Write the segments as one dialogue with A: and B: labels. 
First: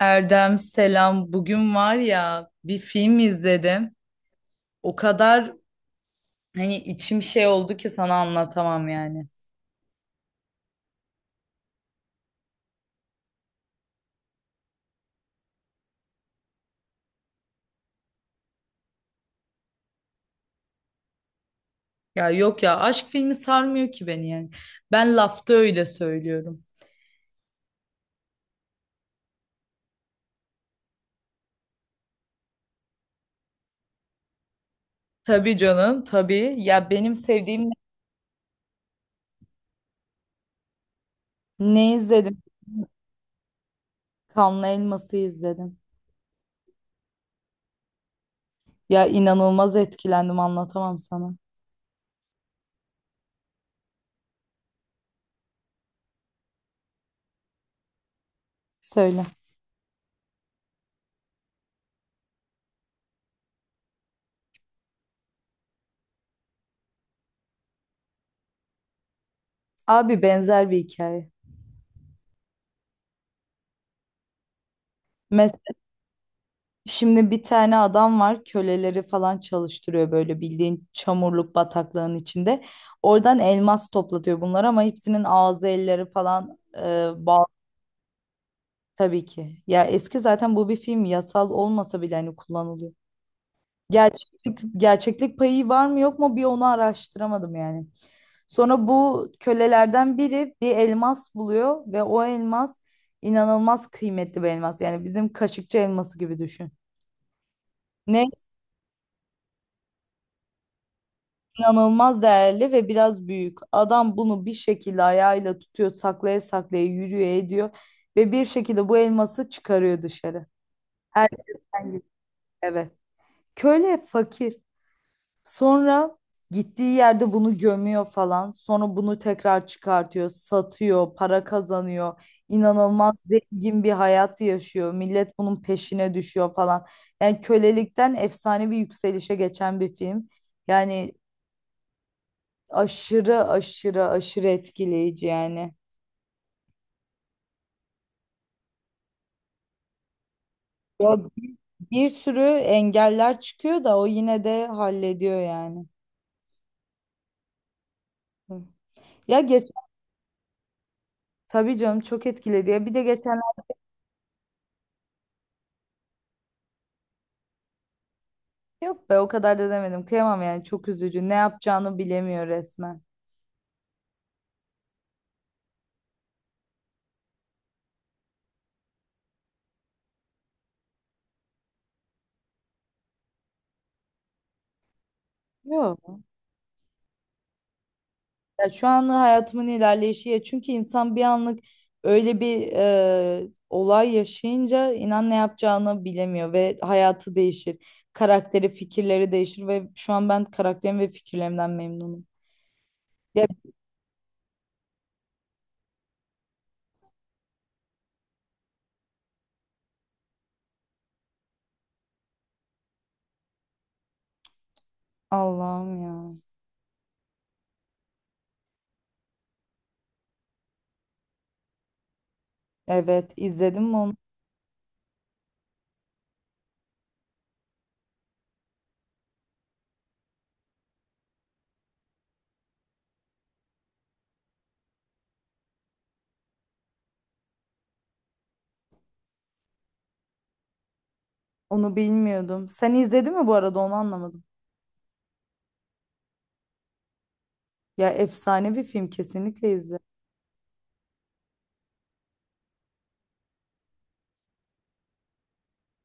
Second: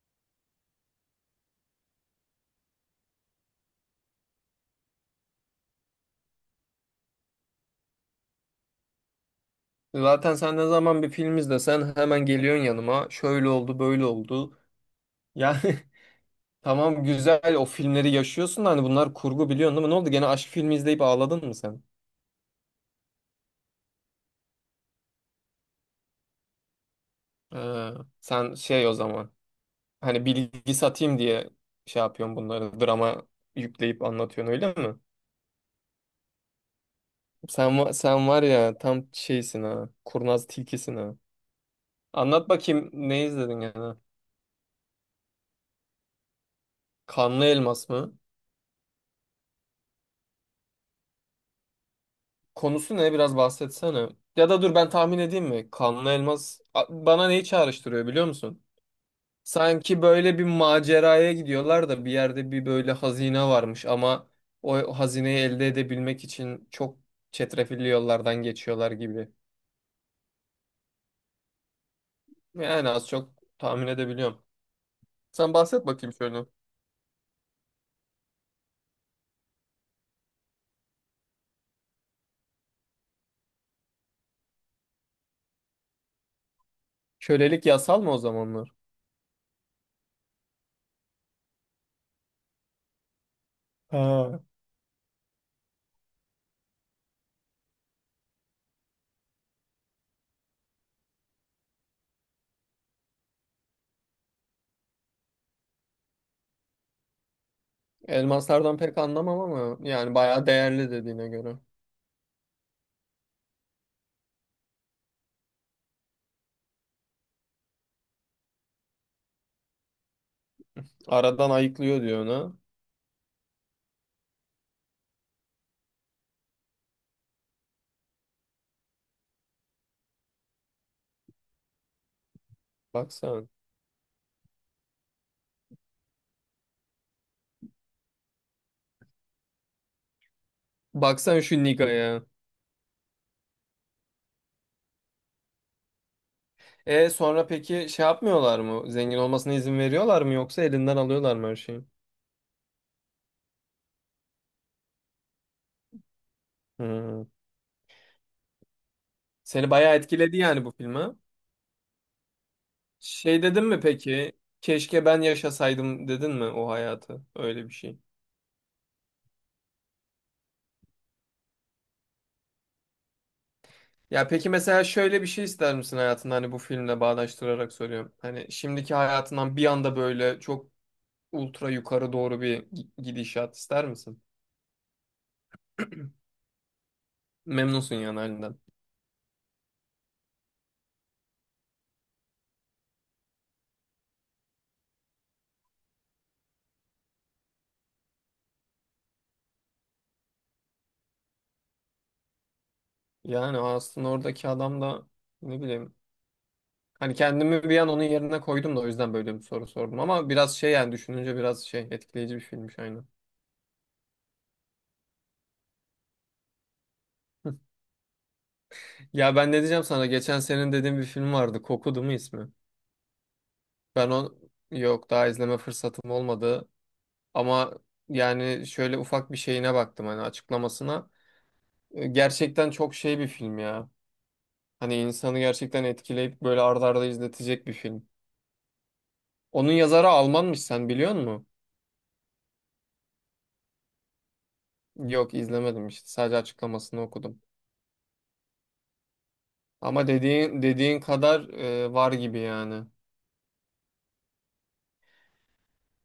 A: Erdem selam. Bugün var ya bir film izledim. O kadar hani içim şey oldu ki sana anlatamam yani.
B: Zaten sen ne zaman bir film izlesen hemen geliyorsun yanıma. Şöyle oldu, böyle oldu. Yani tamam güzel o filmleri yaşıyorsun da hani bunlar kurgu biliyorsun değil mi? Ne oldu? Gene aşk filmi izleyip ağladın mı sen?
A: Ya yok ya aşk filmi sarmıyor ki beni yani. Ben lafta öyle söylüyorum.
B: Ee, sen o zaman hani bilgi satayım diye şey yapıyorsun bunları drama yükleyip anlatıyorsun öyle mi?
A: Tabii canım tabii. Ya benim sevdiğim
B: Sen var ya tam şeysin ha. Kurnaz tilkisin ha.
A: ne izledim?
B: Anlat bakayım ne izledin yani?
A: Kanlı Elmas'ı izledim.
B: Kanlı Elmas mı?
A: Ya inanılmaz etkilendim anlatamam sana.
B: Konusu ne? Biraz bahsetsene. Ya da dur ben tahmin edeyim mi? Bana neyi çağrıştırıyor biliyor musun?
A: Söyle.
B: Sanki böyle bir maceraya gidiyorlar da bir yerde bir böyle hazine varmış ama o hazineyi elde edebilmek için çok çetrefilli yollardan geçiyorlar gibi.
A: Abi benzer bir hikaye.
B: Yani az çok tahmin edebiliyorum. Sen bahset bakayım şöyle.
A: Şimdi bir tane adam var köleleri falan çalıştırıyor böyle bildiğin çamurluk bataklığın içinde. Oradan elmas toplatıyor bunlar ama hepsinin ağzı elleri falan bağlı
B: Kölelik yasal mı o zamanlar?
A: tabii ki. Ya eski zaten bu bir film yasal olmasa bile hani kullanılıyor.
B: Ha,
A: Gerçeklik payı var mı yok mu bir onu araştıramadım yani. Sonra bu kölelerden biri bir elmas buluyor ve o elmas inanılmaz kıymetli bir elmas. Yani bizim kaşıkçı elması gibi düşün. Ne
B: elmaslardan pek anlamam ama yani bayağı değerli dediğine göre.
A: inanılmaz değerli ve biraz büyük. Adam bunu bir şekilde ayağıyla tutuyor, saklaya saklaya yürüyor ediyor ve bir şekilde bu elması çıkarıyor dışarı.
B: Aradan
A: Herkesten
B: ayıklıyor
A: gidiyor.
B: diyor ona.
A: Evet. Köle fakir. Sonra gittiği yerde bunu gömüyor falan. Sonra bunu tekrar çıkartıyor, satıyor, para kazanıyor. İnanılmaz
B: Baksana.
A: zengin bir hayat yaşıyor. Millet bunun peşine düşüyor falan. Yani kölelikten efsane bir yükselişe geçen bir film. Yani
B: Baksan şu Niga'ya.
A: aşırı aşırı aşırı etkileyici yani.
B: E sonra peki şey yapmıyorlar mı? Zengin olmasına izin veriyorlar mı yoksa elinden
A: Ya
B: alıyorlar mı her şeyi?
A: bir sürü engeller çıkıyor da o yine de hallediyor yani.
B: Hmm.
A: Hı. Ya geç
B: Seni bayağı etkiledi yani bu filme.
A: Tabii canım çok etkiledi ya. Bir de
B: Şey
A: geçenlerde
B: dedin mi peki? Keşke ben yaşasaydım dedin mi o hayatı? Öyle bir şey.
A: yok be o kadar da demedim. Kıyamam yani çok üzücü. Ne yapacağını bilemiyor resmen.
B: Ya peki mesela şöyle bir şey ister misin hayatında hani bu filmle bağdaştırarak soruyorum. Hani şimdiki hayatından bir anda böyle çok ultra yukarı doğru bir gidişat ister misin?
A: Yok.
B: Memnunsun yani halinden.
A: Ya şu an hayatımın ilerleyişi ya çünkü insan bir anlık öyle bir olay yaşayınca inan ne yapacağını bilemiyor ve hayatı değişir. Karakteri, fikirleri değişir ve şu an ben karakterim ve fikirlerimden memnunum. Ya
B: Yani aslında oradaki adam da ne bileyim. Hani kendimi bir an onun yerine koydum da o yüzden böyle bir soru sordum. Ama biraz yani düşününce biraz şey etkileyici bir filmmiş aynen.
A: Allah'ım ya.
B: Ya ben ne diyeceğim sana? Geçen senin dediğin bir film vardı. Kokudu mu ismi?
A: Evet izledim mi
B: Ben
A: onu?
B: o yok daha izleme fırsatım olmadı. Ama yani şöyle ufak bir şeyine baktım hani açıklamasına. Gerçekten çok şey bir film ya. Hani insanı gerçekten etkileyip böyle arda arda izletecek bir film. Onun yazarı Almanmış sen biliyor musun?
A: Onu bilmiyordum. Sen izledin mi bu arada onu anlamadım.
B: Yok izlemedim işte sadece açıklamasını okudum.
A: Ya efsane bir film kesinlikle izle.
B: Ama dediğin kadar var gibi yani.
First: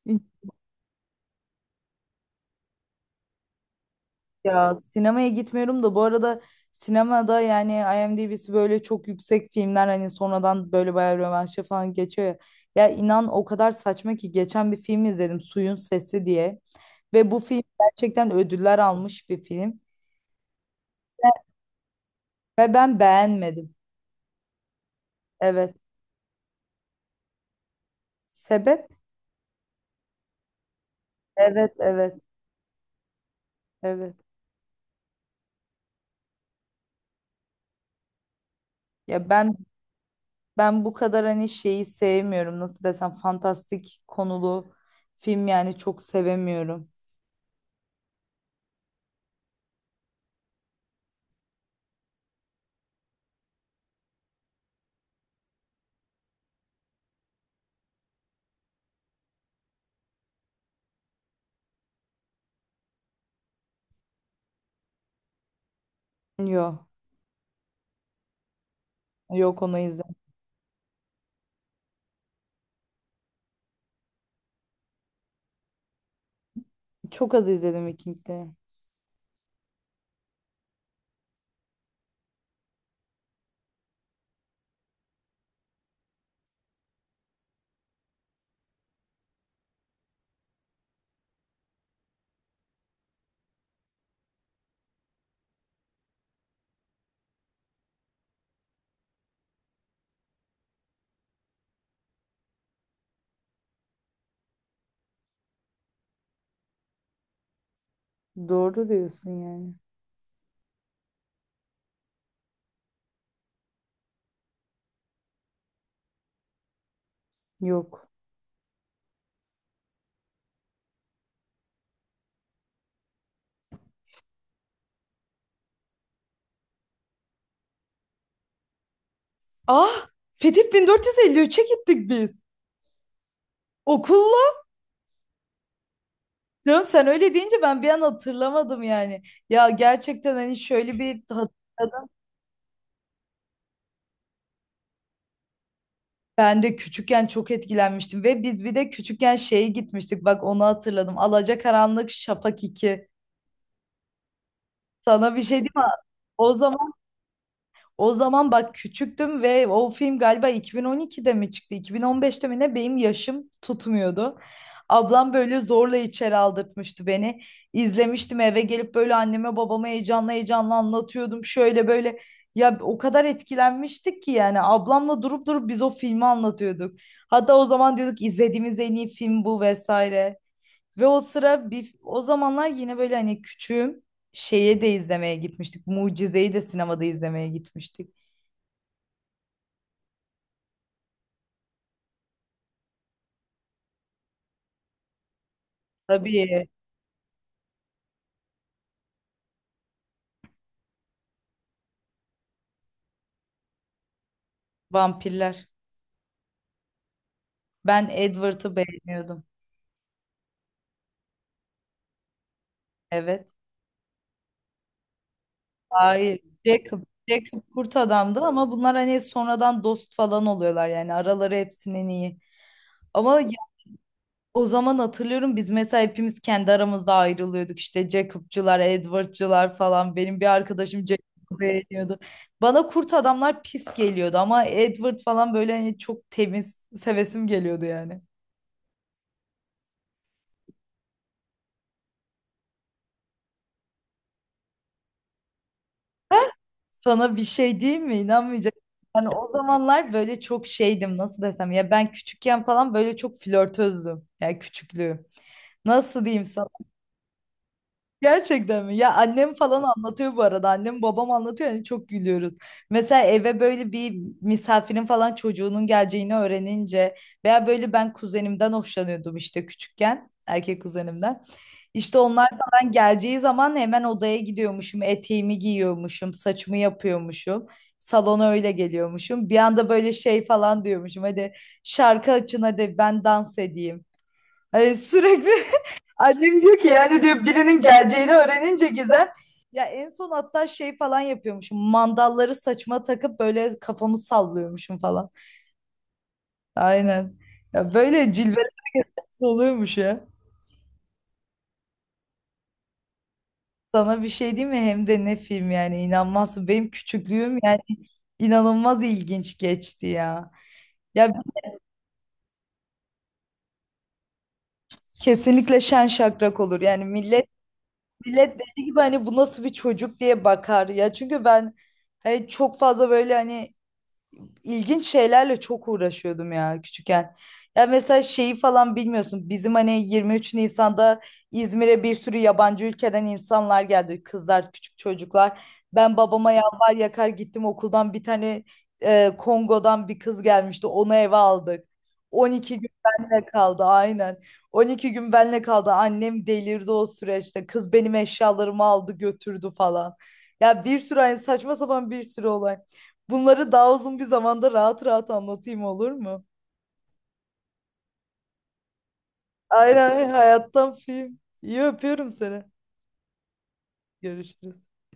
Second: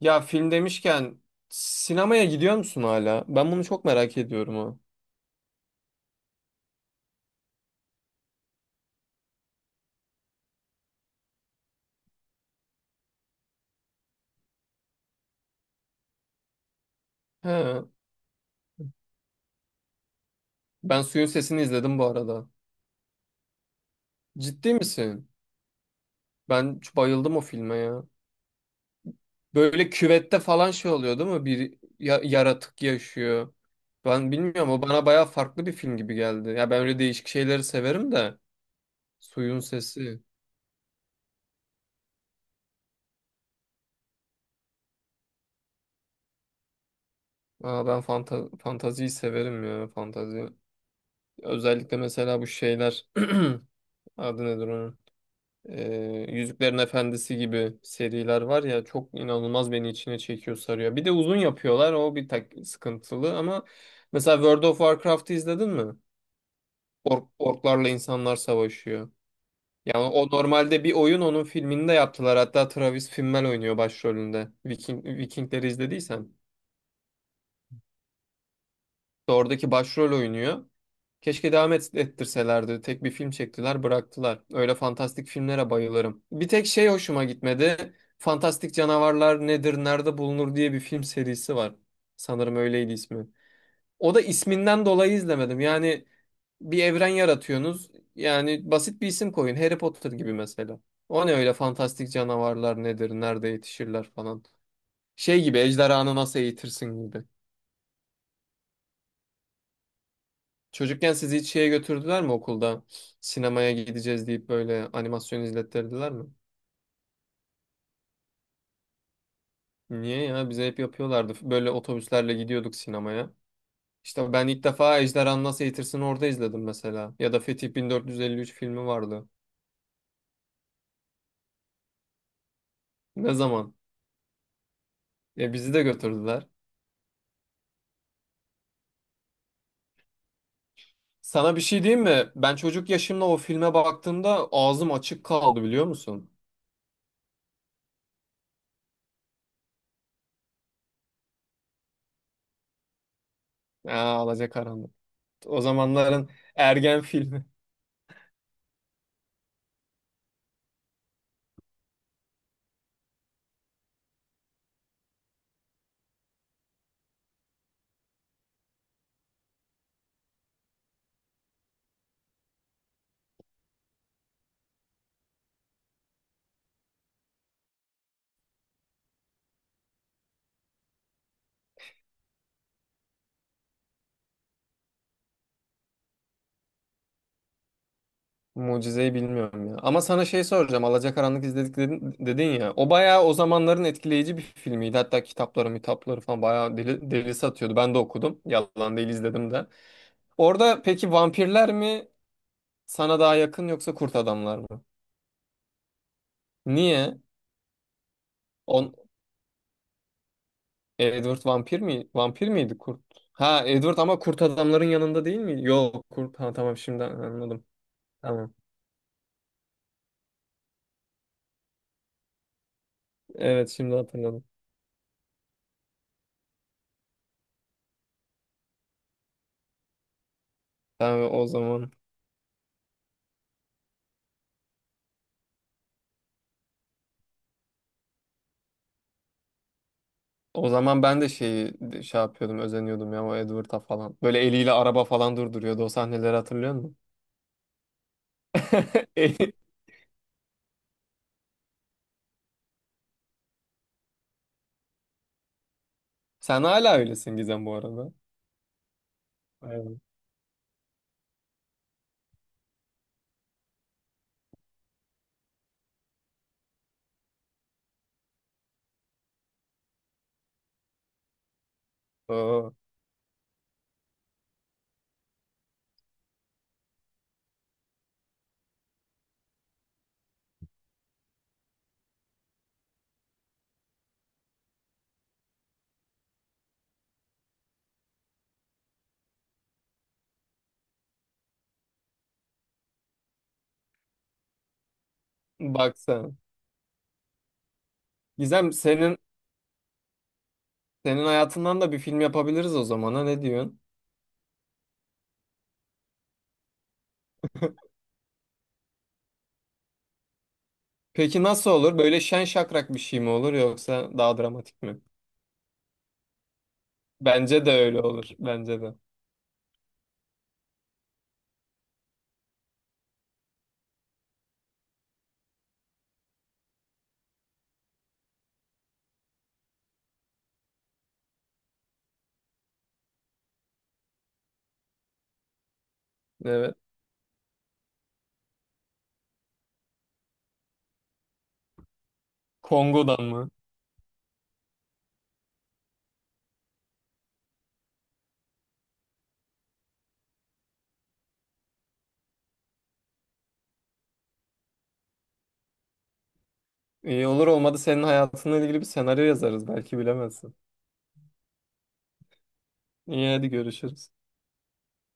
B: Ya film demişken sinemaya gidiyor musun hala? Ben bunu çok merak ediyorum
A: Ya
B: ha.
A: sinemaya gitmiyorum da bu arada sinemada yani IMDb'si böyle çok yüksek filmler hani sonradan böyle bayağı rövanşa falan geçiyor ya. Ya inan o kadar saçma ki geçen bir film izledim Suyun Sesi diye. Ve bu film
B: He,
A: gerçekten ödüller almış bir film.
B: ben Suyun Sesini izledim bu arada.
A: Ve ben beğenmedim.
B: Ciddi misin?
A: Evet.
B: Ben çok bayıldım o filme ya.
A: Sebep?
B: Böyle küvette falan şey oluyor değil mi?
A: Evet,
B: Bir
A: evet,
B: yaratık yaşıyor.
A: evet.
B: Ben bilmiyorum o bana bayağı farklı bir film gibi geldi. Ya ben öyle değişik şeyleri severim de.
A: Ya ben
B: Suyun Sesi.
A: ben bu kadar hani şeyi sevmiyorum. Nasıl desem fantastik konulu film yani çok sevemiyorum.
B: Aa, ben fantaziyi severim ya fantazi. Özellikle mesela bu şeyler. Adı nedir onun? Yüzüklerin Efendisi gibi seriler var ya çok inanılmaz beni içine çekiyor sarıyor. Bir de uzun yapıyorlar o bir tak sıkıntılı ama mesela World of Warcraft'ı izledin mi?
A: Yok.
B: Orklarla insanlar savaşıyor.
A: Yok onu
B: Yani
A: izlemedim.
B: o normalde bir oyun onun filmini de yaptılar. Hatta Travis Fimmel oynuyor başrolünde. Vikingleri izlediysen.
A: Çok az izledim Vikingleri.
B: İşte oradaki başrol oynuyor. Keşke ettirselerdi. Tek bir film çektiler, bıraktılar. Öyle fantastik filmlere bayılırım. Bir tek şey hoşuma gitmedi. Fantastik Canavarlar Nedir, Nerede Bulunur diye bir film serisi var. Sanırım öyleydi ismi. O da isminden dolayı izlemedim. Yani bir evren yaratıyorsunuz. Yani basit bir isim koyun. Harry Potter gibi mesela. O ne öyle fantastik canavarlar nedir, nerede yetişirler falan. Şey gibi ejderhanı nasıl eğitirsin gibi.
A: Doğru diyorsun yani.
B: Çocukken sizi hiç şeye götürdüler mi okulda? Sinemaya gideceğiz deyip böyle animasyon izlettirdiler mi?
A: Yok.
B: Niye ya? Bize hep yapıyorlardı. Böyle otobüslerle gidiyorduk sinemaya. İşte ben ilk defa Ejderhanı Nasıl Eğitirsin'i orada izledim mesela. Ya da Fetih 1453 filmi vardı.
A: Ah, Fetih 1453'e gittik biz.
B: Ne zaman?
A: Okulla.
B: Ya bizi de götürdüler.
A: Ya sen öyle deyince ben bir an hatırlamadım yani. Ya gerçekten hani şöyle bir
B: Sana bir şey diyeyim
A: hatırladım.
B: mi? Ben çocuk yaşımda o filme baktığımda ağzım açık kaldı biliyor musun?
A: Ben de küçükken çok etkilenmiştim ve biz bir de küçükken şeye gitmiştik. Bak onu hatırladım. Alacakaranlık Şafak 2.
B: Aa, alacakaranlık.
A: Sana bir şey
B: O
A: diyeyim mi?
B: zamanların
A: O zaman
B: ergen filmi.
A: o zaman bak küçüktüm ve o film galiba 2012'de mi çıktı? 2015'te mi ne? Benim yaşım tutmuyordu. Ablam böyle zorla içeri aldırtmıştı beni. İzlemiştim eve gelip böyle anneme babama heyecanla heyecanla anlatıyordum. Şöyle böyle ya o kadar etkilenmiştik ki yani ablamla durup durup biz o filmi anlatıyorduk. Hatta o zaman diyorduk izlediğimiz en iyi film bu vesaire. Ve o sıra bir o zamanlar yine böyle hani küçüğüm şeye de izlemeye gitmiştik. Mucize'yi de sinemada izlemeye gitmiştik.
B: Mucizeyi bilmiyorum ya. Ama sana şey soracağım. Alacakaranlık dedin ya. O bayağı o zamanların etkileyici bir filmiydi. Hatta kitapları, mitapları falan
A: Tabii
B: bayağı deli satıyordu. Ben de okudum. Yalan değil izledim de. Orada peki vampirler mi sana daha yakın yoksa kurt adamlar mı?
A: vampirler.
B: Niye?
A: Ben Edward'ı
B: On,
A: beğeniyordum.
B: Edward vampir mi? Vampir miydi kurt?
A: Evet.
B: Ha Edward ama kurt adamların yanında değil mi? Yok
A: Hayır.
B: kurt. Ha tamam
A: Jacob.
B: şimdi
A: Jacob
B: anladım.
A: kurt adamdı
B: Tamam.
A: ama bunlar hani sonradan dost falan oluyorlar yani araları hepsinin iyi. Ama
B: Evet şimdi hatırladım.
A: o zaman hatırlıyorum biz mesela hepimiz kendi aramızda ayrılıyorduk işte Jacob'cular, Edward'cular falan. Benim bir arkadaşım
B: Tamam o
A: Jacob'u
B: zaman.
A: beğeniyordu. Bana kurt adamlar pis geliyordu ama Edward falan böyle hani çok temiz sevesim geliyordu yani.
B: O zaman ben de şeyi şey yapıyordum, özeniyordum ya o Edward'a falan. Böyle eliyle araba falan durduruyordu. O sahneleri hatırlıyor musun?
A: Sana bir şey diyeyim mi? İnanmayacaksın. Yani o
B: Eli-
A: zamanlar böyle çok şeydim nasıl desem ya ben küçükken falan böyle çok flörtözdüm. Yani küçüklüğüm. Nasıl diyeyim
B: Sen
A: sana?
B: hala öylesin Gizem bu arada.
A: Gerçekten mi? Ya annem falan
B: Evet.
A: anlatıyor bu arada. Annem babam anlatıyor yani çok gülüyoruz. Mesela eve böyle bir misafirin falan çocuğunun geleceğini öğrenince veya böyle ben kuzenimden hoşlanıyordum işte küçükken. Erkek kuzenimden. İşte onlar
B: Oo.
A: falan geleceği zaman hemen odaya gidiyormuşum. Eteğimi giyiyormuşum. Saçımı yapıyormuşum. Salona öyle geliyormuşum. Bir anda böyle şey falan diyormuşum. Hadi şarkı açın hadi ben dans edeyim. Hani sürekli annem diyor ki yani diyor birinin geleceğini öğrenince Gizem ya en son hatta şey falan yapıyormuşum. Mandalları saçma takıp böyle kafamı sallıyormuşum falan.
B: Bak sen.
A: Aynen. Ya böyle cilveler
B: Gizem,
A: oluyormuş ya.
B: senin hayatından da bir film yapabiliriz o zaman ha ne diyorsun?
A: Sana bir şey diyeyim mi? Hem de ne film yani inanmazsın. Benim küçüklüğüm yani inanılmaz ilginç geçti ya. Ya
B: Peki nasıl olur? Böyle şen şakrak bir şey mi olur yoksa daha dramatik mi?
A: kesinlikle şen şakrak olur. Yani millet
B: Bence de öyle olur.
A: millet
B: Bence
A: dediği
B: de.
A: gibi hani bu nasıl bir çocuk diye bakar ya. Çünkü ben hani çok fazla böyle hani ilginç şeylerle çok uğraşıyordum ya küçükken. Ya mesela şeyi falan bilmiyorsun. Bizim hani 23 Nisan'da İzmir'e bir sürü yabancı ülkeden insanlar geldi. Kızlar, küçük çocuklar. Ben babama
B: Evet.
A: yalvar yakar gittim okuldan bir tane Kongo'dan bir kız gelmişti. Onu eve aldık. 12 gün
B: Kongo'dan
A: benle
B: mı?
A: kaldı aynen. 12 gün benle kaldı. Annem delirdi o süreçte. Kız benim eşyalarımı aldı götürdü falan. Ya bir sürü hani saçma sapan bir sürü olay. Bunları daha uzun bir zamanda rahat rahat anlatayım olur mu?
B: İyi olur olmadı senin hayatınla ilgili bir senaryo yazarız belki
A: Aynen
B: bilemezsin.
A: hayattan film. İyi öpüyorum seni.
B: İyi hadi görüşürüz.
A: Görüşürüz.